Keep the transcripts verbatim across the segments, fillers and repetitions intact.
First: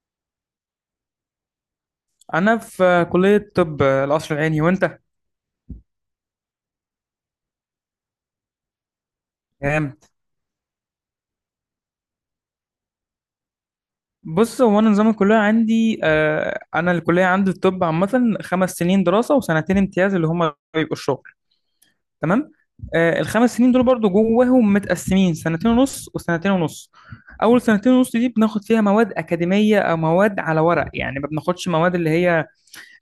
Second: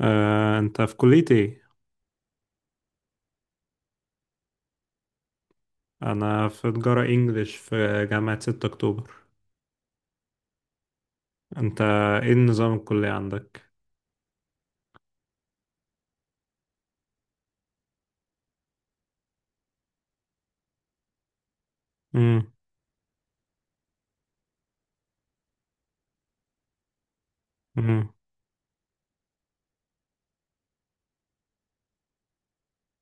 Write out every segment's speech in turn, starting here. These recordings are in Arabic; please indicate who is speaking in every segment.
Speaker 1: آه، انت في كلية ايه؟
Speaker 2: انا في كليه طب القصر العيني. وانت؟
Speaker 1: انا في تجارة انجليش في جامعة ستة اكتوبر.
Speaker 2: تمام.
Speaker 1: انت ايه النظام الكلية عندك؟
Speaker 2: بص، هو انا نظام الكليه عندي، آه، انا الكليه عندي الطب عامه خمس سنين دراسه وسنتين امتياز، اللي هما بيبقوا الشغل. تمام.
Speaker 1: امم.
Speaker 2: آه، الخمس سنين دول برضو جواهم متقسمين سنتين ونص وسنتين ونص. اول سنتين
Speaker 1: امم.
Speaker 2: ونص دي بناخد فيها مواد اكاديميه او مواد على ورق، يعني ما بناخدش مواد اللي هي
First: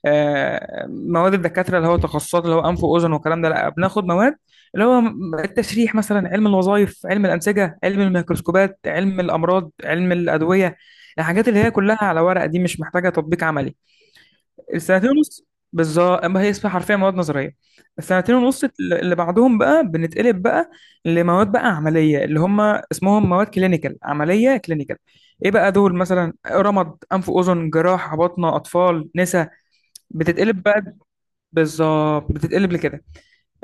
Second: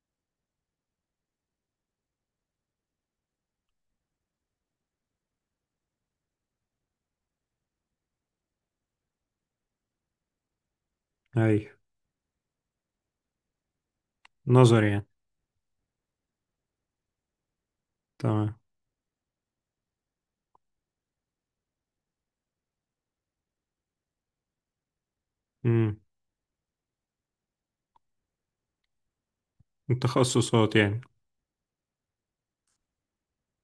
Speaker 2: آه، مواد الدكاتره، اللي هو تخصصات، اللي هو انف واذن والكلام ده. لا بناخد مواد اللي هو م- التشريح مثلا، علم الوظائف، علم الانسجه، علم الميكروسكوبات، علم الامراض، علم الادويه. الحاجات
Speaker 1: اي،
Speaker 2: اللي هي كلها على ورق دي مش محتاجه تطبيق عملي.
Speaker 1: نظر يعني.
Speaker 2: السنتين ونص، بالظبط، ما هي اسمها حرفيا مواد نظريه. السنتين
Speaker 1: تمام.
Speaker 2: ونص اللي بعدهم بقى بنتقلب بقى لمواد بقى عمليه، اللي هم اسمهم مواد كلينيكال، عمليه كلينيكال. ايه بقى دول؟
Speaker 1: امم.
Speaker 2: مثلا رمد، انف واذن، جراحه، بطنه، اطفال، نسا. بتتقلب
Speaker 1: التخصصات
Speaker 2: بقى.
Speaker 1: يعني.
Speaker 2: بالظبط، بتتقلب لكده.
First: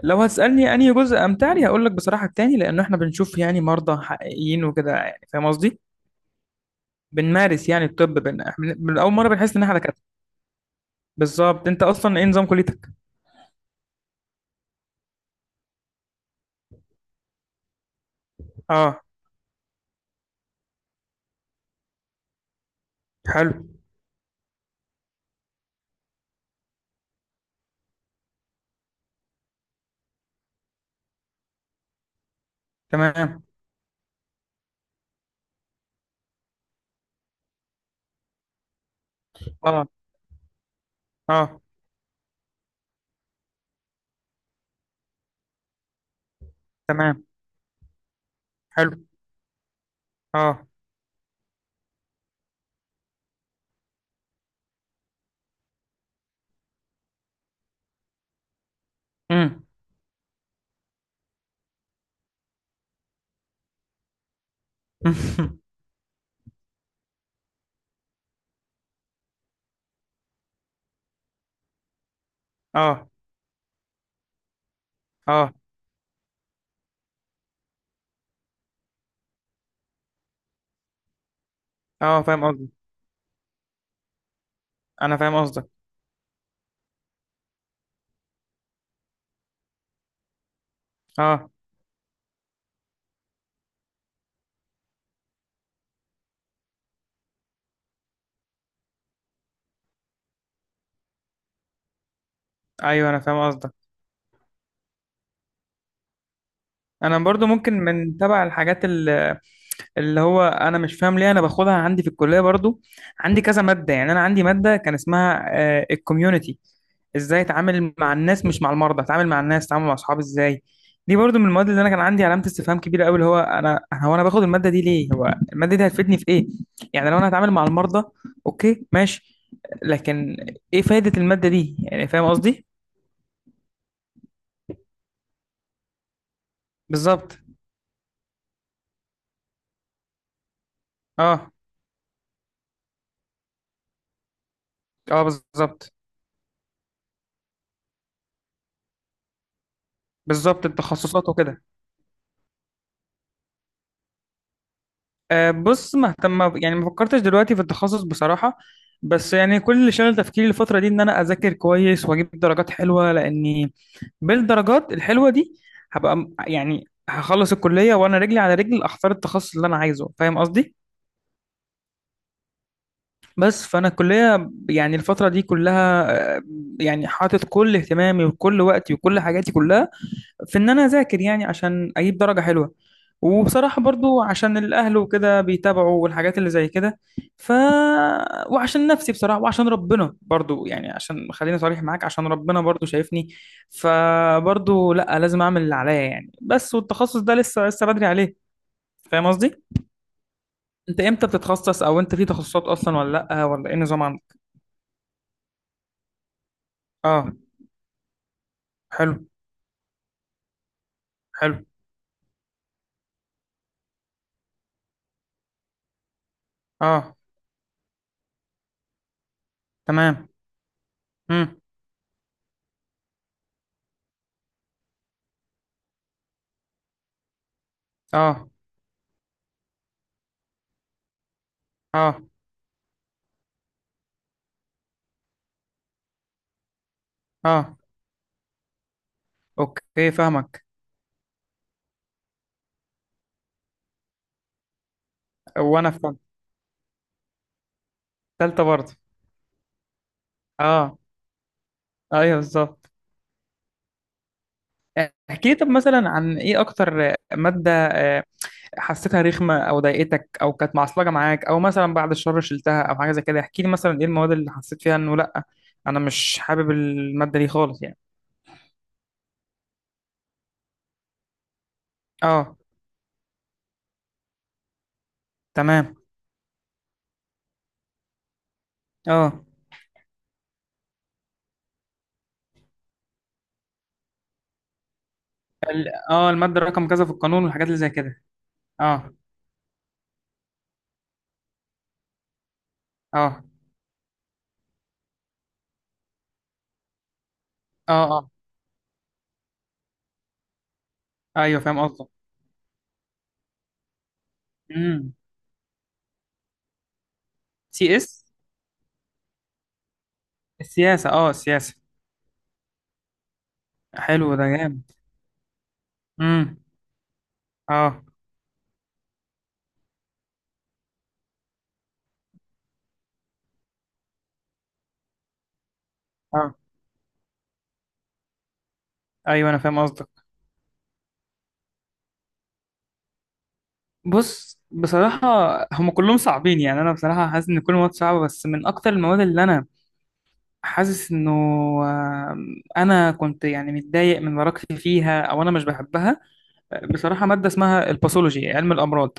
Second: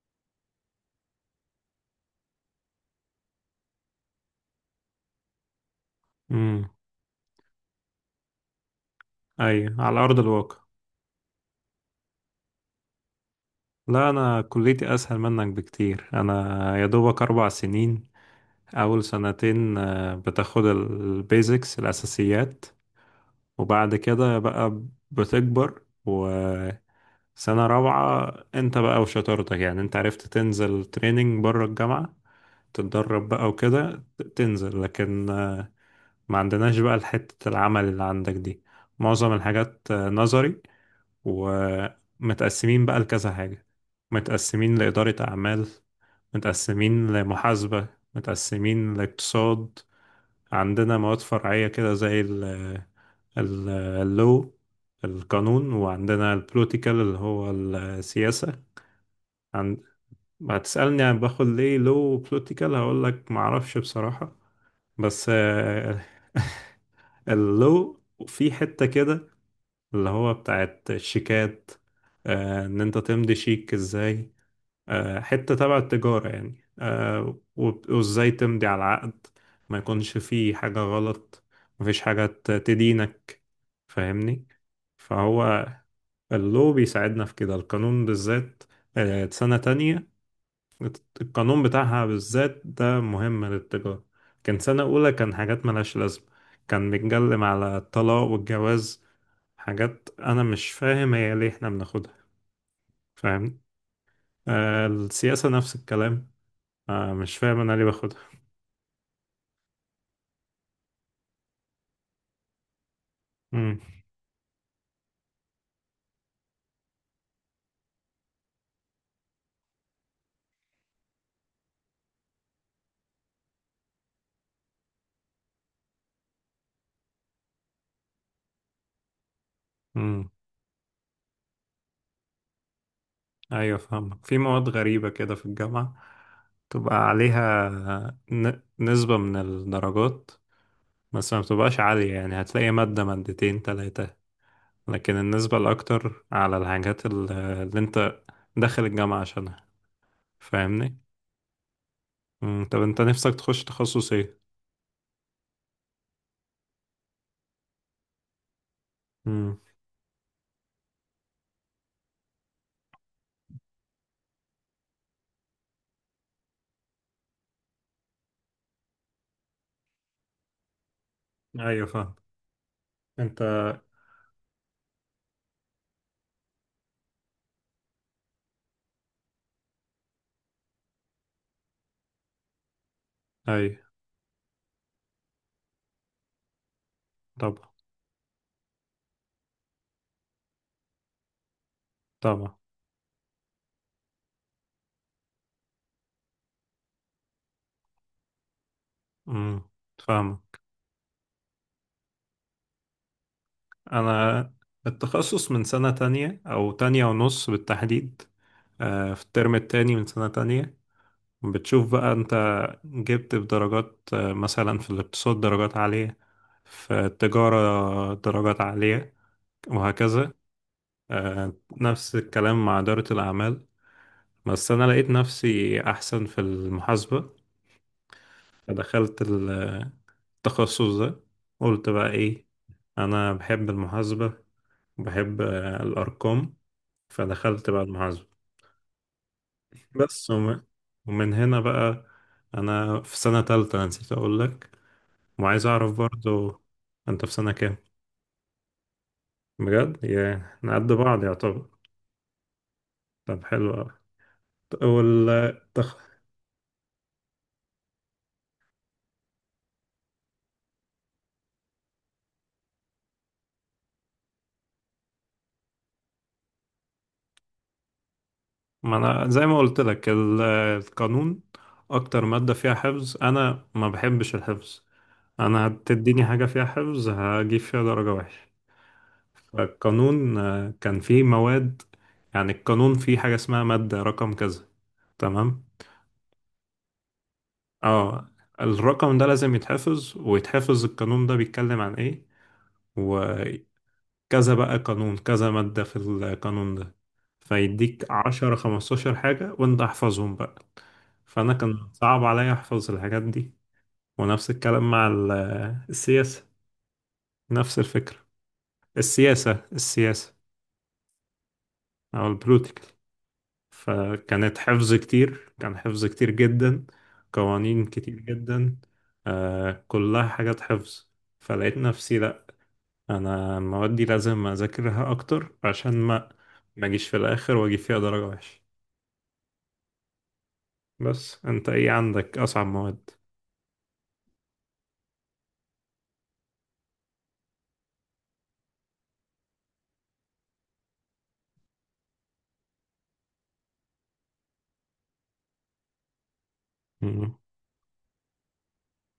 Speaker 2: لو هتسألني أنهي جزء أمتع لي، هقول لك بصراحة التاني، لأنه إحنا بنشوف يعني مرضى حقيقيين وكده. يعني فاهم قصدي؟
Speaker 1: امم.
Speaker 2: بنمارس يعني الطب بن... من من أول مرة بنحس إن إحنا
Speaker 1: اي، على
Speaker 2: دكاترة.
Speaker 1: ارض الواقع.
Speaker 2: بالظبط. أنت أصلا إيه نظام كليتك؟
Speaker 1: لا انا كليتي اسهل منك بكتير، انا يا دوبك اربع سنين.
Speaker 2: أه.
Speaker 1: اول سنتين آه، بتاخد البيزكس الاساسيات،
Speaker 2: حلو.
Speaker 1: وبعد كده بقى بتكبر. سنة رابعة انت بقى وشطارتك، يعني انت عرفت تنزل تريننج بره الجامعة، تتدرب
Speaker 2: تمام.
Speaker 1: بقى وكده ت- تنزل، لكن آه، ما عندناش بقى حتة العمل اللي عندك دي. معظم الحاجات
Speaker 2: أه.
Speaker 1: آه، نظري،
Speaker 2: أه.
Speaker 1: ومتقسمين بقى لكذا حاجة: متقسمين لإدارة أعمال، متقسمين
Speaker 2: تمام.
Speaker 1: لمحاسبة، متقسمين
Speaker 2: حلو.
Speaker 1: لاقتصاد.
Speaker 2: أه.
Speaker 1: عندنا مواد فرعية كده زي ال ال- اللو، القانون، وعندنا البوليتيكال اللي هو السياسة.
Speaker 2: أمم.
Speaker 1: ما تسألني عن باخد ليه لو بوليتيكال، هقول لك ما اعرفش بصراحة. بس اللو في حتة كده اللي هو بتاعت الشيكات، آه، ان انت
Speaker 2: أه.
Speaker 1: تمضي شيك ازاي، آه،
Speaker 2: أه.
Speaker 1: حتة تبع التجارة يعني، آه، وب- وازاي تمضي على العقد ما يكونش فيه حاجة غلط، مفيش
Speaker 2: أه
Speaker 1: حاجة
Speaker 2: فاهم
Speaker 1: ت-
Speaker 2: قصدي.
Speaker 1: تدينك. فاهمني.
Speaker 2: أنا فاهم
Speaker 1: فهو
Speaker 2: قصدك.
Speaker 1: اللو بيساعدنا في كده، القانون بالذات آه، سنة تانية،
Speaker 2: أه.
Speaker 1: القانون بتاعها بالذات ده مهم للتجارة. كان سنة أولى كان حاجات ملهاش لازمة، كان بيتكلم على الطلاق والجواز، حاجات أنا مش فاهم هي ليه إحنا بناخدها.
Speaker 2: أيوه، أنا فاهم
Speaker 1: فاهم.
Speaker 2: قصدك.
Speaker 1: آه، السياسة نفس الكلام، آه،
Speaker 2: أنا
Speaker 1: مش
Speaker 2: برضو
Speaker 1: فاهم أنا
Speaker 2: ممكن
Speaker 1: ليه
Speaker 2: من
Speaker 1: باخدها.
Speaker 2: تبع الحاجات اللي هو انا مش فاهم ليه انا باخدها عندي في الكليه برضو. عندي كذا
Speaker 1: مم.
Speaker 2: ماده. يعني انا عندي ماده كان اسمها الكوميونتي، ازاي اتعامل مع الناس مش مع المرضى، اتعامل مع الناس، اتعامل مع اصحابي ازاي. دي برضو من المواد اللي انا كان عندي علامه استفهام كبيره قوي، اللي هو انا هو انا باخد الماده دي ليه؟ هو الماده دي هتفيدني في ايه؟ يعني لو انا هتعامل مع المرضى، اوكي ماشي.
Speaker 1: مم.
Speaker 2: لكن ايه فايده الماده دي؟ يعني فاهم قصدي.
Speaker 1: أيوة فاهمك. في مواد غريبة كده في الجامعة، تبقى
Speaker 2: بالظبط.
Speaker 1: عليها ن- نسبة من الدرجات، بس ما
Speaker 2: اه.
Speaker 1: بتبقاش عالية، يعني هتلاقي مادة مادتين تلاتة، لكن
Speaker 2: اه.
Speaker 1: النسبة
Speaker 2: بالظبط.
Speaker 1: الأكتر على الحاجات ال- اللي أنت داخل الجامعة عشانها.
Speaker 2: بالظبط،
Speaker 1: فاهمني؟
Speaker 2: التخصصات وكده.
Speaker 1: مم. طب أنت نفسك تخش تخصص إيه؟
Speaker 2: أه، بص، مهتم. يعني ما فكرتش دلوقتي في التخصص بصراحة. بس
Speaker 1: مم.
Speaker 2: يعني كل اللي شغل تفكيري الفترة دي إن أنا أذاكر كويس وأجيب درجات حلوة، لأني بالدرجات الحلوة دي هبقى م- يعني هخلص الكلية وأنا رجلي على رجل أختار التخصص اللي أنا عايزه. فاهم قصدي؟
Speaker 1: أيوة فاهم. أنت.
Speaker 2: بس فأنا الكلية يعني الفترة دي كلها، آه، يعني حاطط كل اهتمامي وكل وقتي وكل حاجاتي كلها في ان انا اذاكر، يعني عشان اجيب درجة حلوة. وبصراحة
Speaker 1: أيوة.
Speaker 2: برضو عشان الاهل وكده بيتابعوا والحاجات اللي زي كده. ف.
Speaker 1: طبعا.
Speaker 2: وعشان نفسي بصراحة، وعشان ربنا برضو. يعني عشان خليني صريح معاك، عشان
Speaker 1: طبعا.
Speaker 2: ربنا برضو شايفني. فبرضو لا، لازم اعمل اللي عليا يعني. بس والتخصص ده لسه لسه بدري عليه. فاهم قصدي.
Speaker 1: مم. فاهمك.
Speaker 2: انت امتى بتتخصص؟ او انت في تخصصات اصلا ولا لا؟ ولا ايه النظام عندك؟
Speaker 1: أنا التخصص من سنة تانية أو تانية
Speaker 2: اه.
Speaker 1: ونص بالتحديد، آه،
Speaker 2: حلو.
Speaker 1: في الترم التاني من سنة تانية.
Speaker 2: حلو.
Speaker 1: بتشوف بقى أنت جبت بدرجات، آه، مثلا في الاقتصاد درجات عالية، في
Speaker 2: اه.
Speaker 1: التجارة درجات عالية،
Speaker 2: تمام.
Speaker 1: وهكذا. آه،
Speaker 2: امم.
Speaker 1: نفس الكلام مع إدارة الأعمال، بس أنا لقيت نفسي أحسن في المحاسبة
Speaker 2: اه.
Speaker 1: فدخلت التخصص ده. قلت بقى
Speaker 2: اه.
Speaker 1: إيه، أنا بحب المحاسبة، بحب الأرقام، فدخلت
Speaker 2: اه.
Speaker 1: بقى المحاسبة.
Speaker 2: اوكي
Speaker 1: بس وم...
Speaker 2: فاهمك.
Speaker 1: ومن هنا بقى، أنا في سنة تالتة نسيت أقول لك، وعايز أعرف
Speaker 2: وانا فاهمك.
Speaker 1: برضو أنت في سنة كام.
Speaker 2: تالتة برضه.
Speaker 1: بجد يا نقد
Speaker 2: اه.
Speaker 1: بعض يعتبر.
Speaker 2: ايوه بالظبط.
Speaker 1: طب حلو أوي.
Speaker 2: آه، احكي لي طب مثلا
Speaker 1: والتخ...
Speaker 2: عن ايه اكتر مادة آه، حسيتها رخمة او ضايقتك او كانت معصلجة معاك، او مثلا بعد الشر شلتها، او حاجة زي كده. احكي لي مثلا ايه المواد اللي حسيت فيها انه لا، انا مش حابب المادة دي خالص يعني.
Speaker 1: ما انا زي ما قلت لك ال- القانون اكتر مادة
Speaker 2: اه.
Speaker 1: فيها حفظ، انا ما بحبش الحفظ، انا
Speaker 2: تمام.
Speaker 1: هتديني حاجة فيها حفظ هجيب فيها درجة وحشة.
Speaker 2: اه.
Speaker 1: فالقانون آه، كان فيه مواد، يعني القانون فيه حاجة اسمها مادة رقم كذا، تمام،
Speaker 2: ال- اه المادة رقم كذا في القانون والحاجات اللي زي كده.
Speaker 1: اه
Speaker 2: اه.
Speaker 1: الرقم ده لازم يتحفظ ويتحفظ، القانون ده بيتكلم عن ايه، و
Speaker 2: اه.
Speaker 1: كذا بقى قانون، كذا مادة في القانون ده،
Speaker 2: اه.
Speaker 1: فيديك
Speaker 2: اه.
Speaker 1: عشرة خمستاشر حاجة وانت احفظهم بقى. فأنا
Speaker 2: ايوه فاهم
Speaker 1: كان
Speaker 2: قصدك.
Speaker 1: صعب عليا أحفظ الحاجات دي، ونفس الكلام مع
Speaker 2: امم.
Speaker 1: ال- السياسة، نفس
Speaker 2: سي
Speaker 1: الفكرة.
Speaker 2: اس.
Speaker 1: السياسة السياسة
Speaker 2: السياسة. اه السياسة.
Speaker 1: أو البوليتيكال،
Speaker 2: حلو، ده
Speaker 1: فكانت حفظ
Speaker 2: جامد.
Speaker 1: كتير، كان حفظ كتير
Speaker 2: امم.
Speaker 1: جدا، قوانين
Speaker 2: اه.
Speaker 1: كتير جدا، آه كلها حاجات حفظ. فلقيت نفسي لأ، انا المواد دي لازم اذاكرها اكتر عشان ما
Speaker 2: اه.
Speaker 1: ما اجيش في الاخر واجي فيها درجة وحشة.
Speaker 2: ايوه انا فاهم قصدك.
Speaker 1: بس انت ايه عندك اصعب مواد؟
Speaker 2: بص بصراحة، هم كلهم صعبين. يعني أنا بصراحة حاسس إن كل مواد صعبة، بس من أكتر المواد اللي أنا حاسس إنه آم، أنا كنت يعني متضايق من مراكزي فيها أو أنا مش بحبها بصراحة،
Speaker 1: امم.
Speaker 2: مادة اسمها الباثولوجي، علم الأمراض.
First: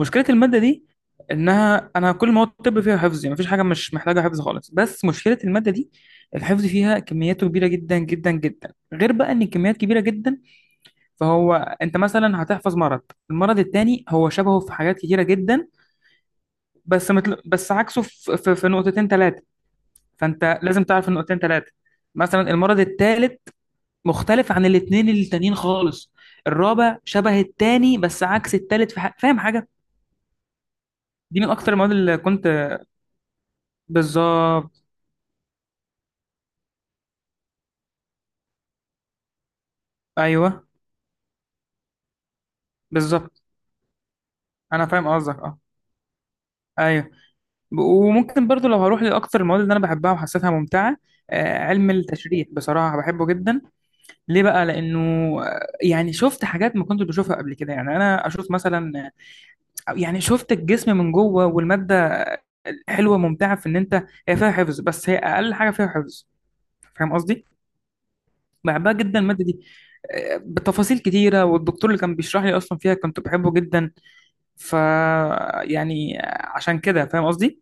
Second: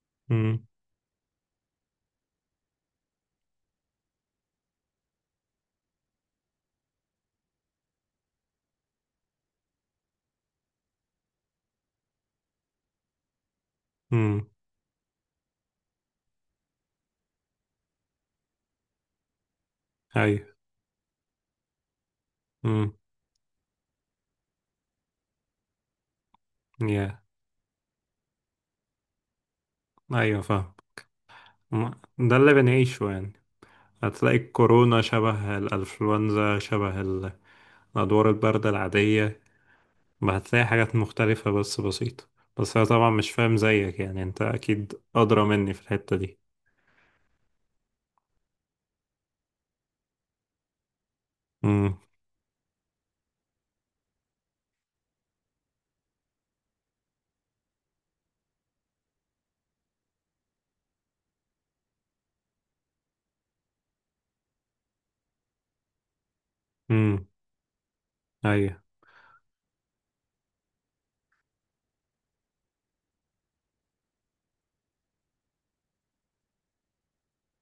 Speaker 2: مشكلة المادة
Speaker 1: امم.
Speaker 2: دي إنها، أنا كل مواد الطب فيها حفظ، يعني مفيش حاجة مش محتاجة حفظ خالص، بس مشكلة المادة دي الحفظ فيها كمياته كبيرة جدا جدا جدا. غير بقى إن الكميات كبيرة جدا، فهو أنت مثلا هتحفظ مرض، المرض التاني هو
Speaker 1: امم.
Speaker 2: شبهه في حاجات كتيرة جدا. بس متل... بس عكسه في, في, في نقطتين ثلاثة.
Speaker 1: ايوه.
Speaker 2: فأنت لازم تعرف النقطتين ثلاثة. مثلا المرض
Speaker 1: امم.
Speaker 2: الثالث مختلف عن الاثنين التانيين خالص. الرابع
Speaker 1: يا
Speaker 2: شبه التاني بس عكس التالت في ح... فاهم حاجة؟
Speaker 1: ايوه فاهم.
Speaker 2: دي من أكتر المواد
Speaker 1: ما-
Speaker 2: اللي
Speaker 1: ده
Speaker 2: كنت.
Speaker 1: اللي بنعيشه يعني، هتلاقي
Speaker 2: بالظبط.
Speaker 1: الكورونا شبه الانفلونزا شبه ال- الادوار الباردة العادية، ما هتلاقي
Speaker 2: أيوه
Speaker 1: حاجات مختلفة بس بسيطة. بس انا طبعا مش
Speaker 2: بالظبط.
Speaker 1: فاهم زيك يعني، انت
Speaker 2: أنا
Speaker 1: اكيد
Speaker 2: فاهم قصدك.
Speaker 1: ادرى
Speaker 2: أه.
Speaker 1: مني في الحتة دي.
Speaker 2: أيوه. ب- وممكن برضو لو هروح لأكتر المواد اللي أنا بحبها وحسيتها ممتعة، آه، علم
Speaker 1: امم.
Speaker 2: التشريح بصراحة بحبه جدا. ليه بقى؟ لأنه آه، يعني شفت حاجات ما كنتش بشوفها قبل كده. يعني أنا أشوف مثلا، يعني شفت الجسم من جوه. والمادة حلوة ممتعة، في إن أنت هي فيها حفظ بس هي أقل حاجة فيها حفظ. فاهم
Speaker 1: امم.
Speaker 2: قصدي؟
Speaker 1: ايوه
Speaker 2: بحبها جدا المادة دي. آه، بتفاصيل كتيرة، والدكتور اللي كان بيشرح لي أصلا فيها كنت بحبه جدا. ف. يعني عشان كده فاهم قصدي؟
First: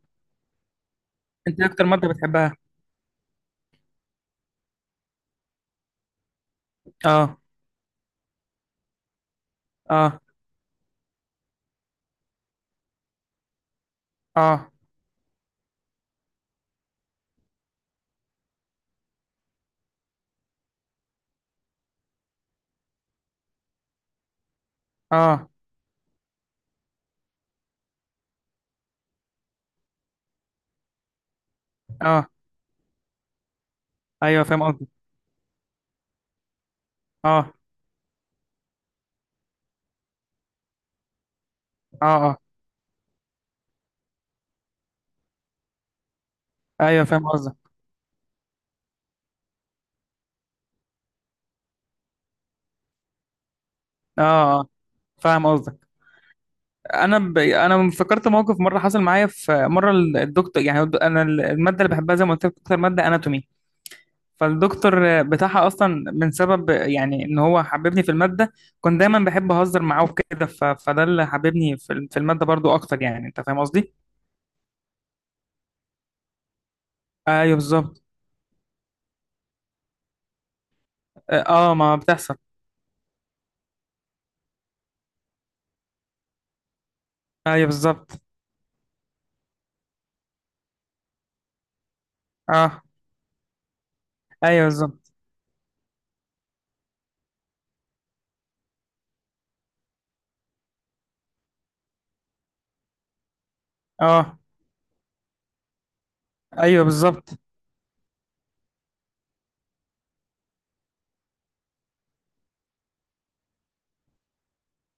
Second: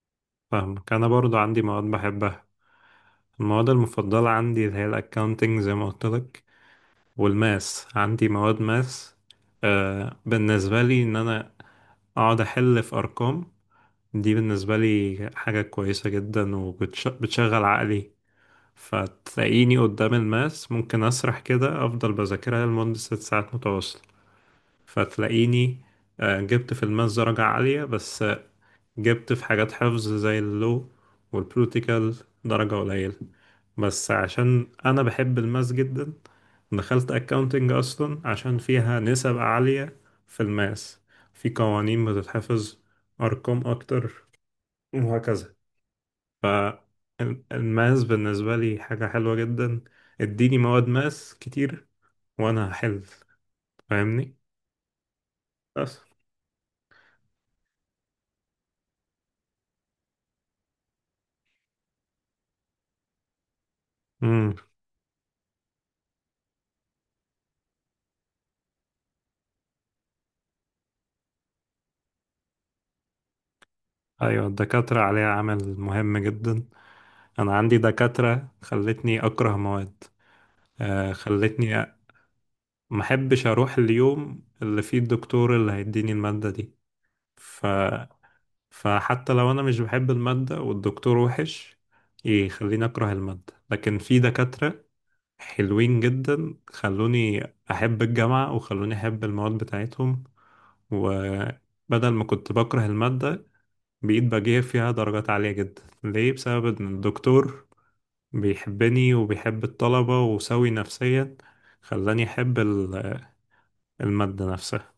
Speaker 1: فاهمك. انا برضو
Speaker 2: أنت
Speaker 1: عندي
Speaker 2: إيه
Speaker 1: مواد
Speaker 2: أكتر مادة
Speaker 1: بحبها،
Speaker 2: بتحبها؟
Speaker 1: المواد المفضلة عندي اللي هي الأكاونتنج زي ما قلت لك،
Speaker 2: آه.
Speaker 1: والماس، عندي مواد ماس. آه
Speaker 2: آه.
Speaker 1: بالنسبة لي إن أنا أقعد أحل في أرقام، دي
Speaker 2: آه.
Speaker 1: بالنسبة لي حاجة كويسة جدا وبتشغل عقلي. فتلاقيني قدام الماس ممكن أسرح كده، أفضل بذاكرها لمدة ست ساعات متواصلة.
Speaker 2: آه.
Speaker 1: فتلاقيني آه جبت في الماس درجة عالية، بس جبت في حاجات حفظ زي اللو والبروتيكال
Speaker 2: آه.
Speaker 1: درجة قليلة. بس
Speaker 2: أيوه فاهم
Speaker 1: عشان
Speaker 2: قصدي.
Speaker 1: أنا بحب الماس جدا دخلت
Speaker 2: آه.
Speaker 1: أكاونتنج أصلا عشان فيها نسب عالية في الماس، في قوانين
Speaker 2: آه. آه.
Speaker 1: بتتحفظ، أرقام أكتر، وهكذا.
Speaker 2: أيوه فاهم قصدك.
Speaker 1: فالماس بالنسبة لي حاجة حلوة جدا، اديني مواد ماس كتير وأنا هحل.
Speaker 2: آه.
Speaker 1: فاهمني؟
Speaker 2: آه. فاهم قصدك.
Speaker 1: بس.
Speaker 2: انا ب... انا فكرت موقف مره حصل معايا. في مره ال- الدكتور، يعني انا ال- الماده اللي بحبها زي ما قلت لك اكتر ماده اناتومي،
Speaker 1: مم.
Speaker 2: فالدكتور بتاعها اصلا من سبب يعني ان هو حببني في الماده. كنت دايما بحب اهزر معاه وكده. ف... فده اللي حببني في ال- في الماده برضو اكتر. يعني انت فاهم قصدي.
Speaker 1: أيوة، الدكاترة عليها عمل مهم جدا،
Speaker 2: ايوه
Speaker 1: انا عندي
Speaker 2: بالظبط.
Speaker 1: دكاترة خلتني اكره مواد، آه،
Speaker 2: اه
Speaker 1: خلتني
Speaker 2: ما بتحصل.
Speaker 1: ما احبش اروح اليوم اللي فيه الدكتور اللي هيديني المادة دي. ف...
Speaker 2: ايوه بالظبط.
Speaker 1: فحتى لو انا مش بحب المادة والدكتور وحش
Speaker 2: اه.
Speaker 1: يخليني اكره المادة، لكن في
Speaker 2: ايوه
Speaker 1: دكاترة
Speaker 2: بالظبط.
Speaker 1: حلوين جدا خلوني احب الجامعة وخلوني احب المواد بتاعتهم، وبدل ما كنت بكره المادة بقيت
Speaker 2: اه.
Speaker 1: بجيب فيها درجات عالية جدا. ليه؟ بسبب
Speaker 2: ايوه
Speaker 1: ان
Speaker 2: بالظبط.
Speaker 1: الدكتور بيحبني وبيحب الطلبة وسوي نفسيا، خلاني أحب ال- المادة نفسها.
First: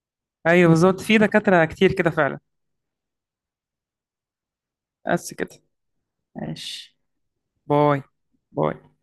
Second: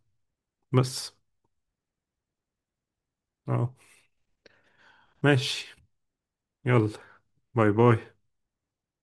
Speaker 2: ايوه بالظبط،
Speaker 1: بس.
Speaker 2: في دكاتره كتير كده فعلا.
Speaker 1: اه.
Speaker 2: بس كده.
Speaker 1: ماشي. يلا،
Speaker 2: ماشي.
Speaker 1: باي باي.
Speaker 2: باي. باي.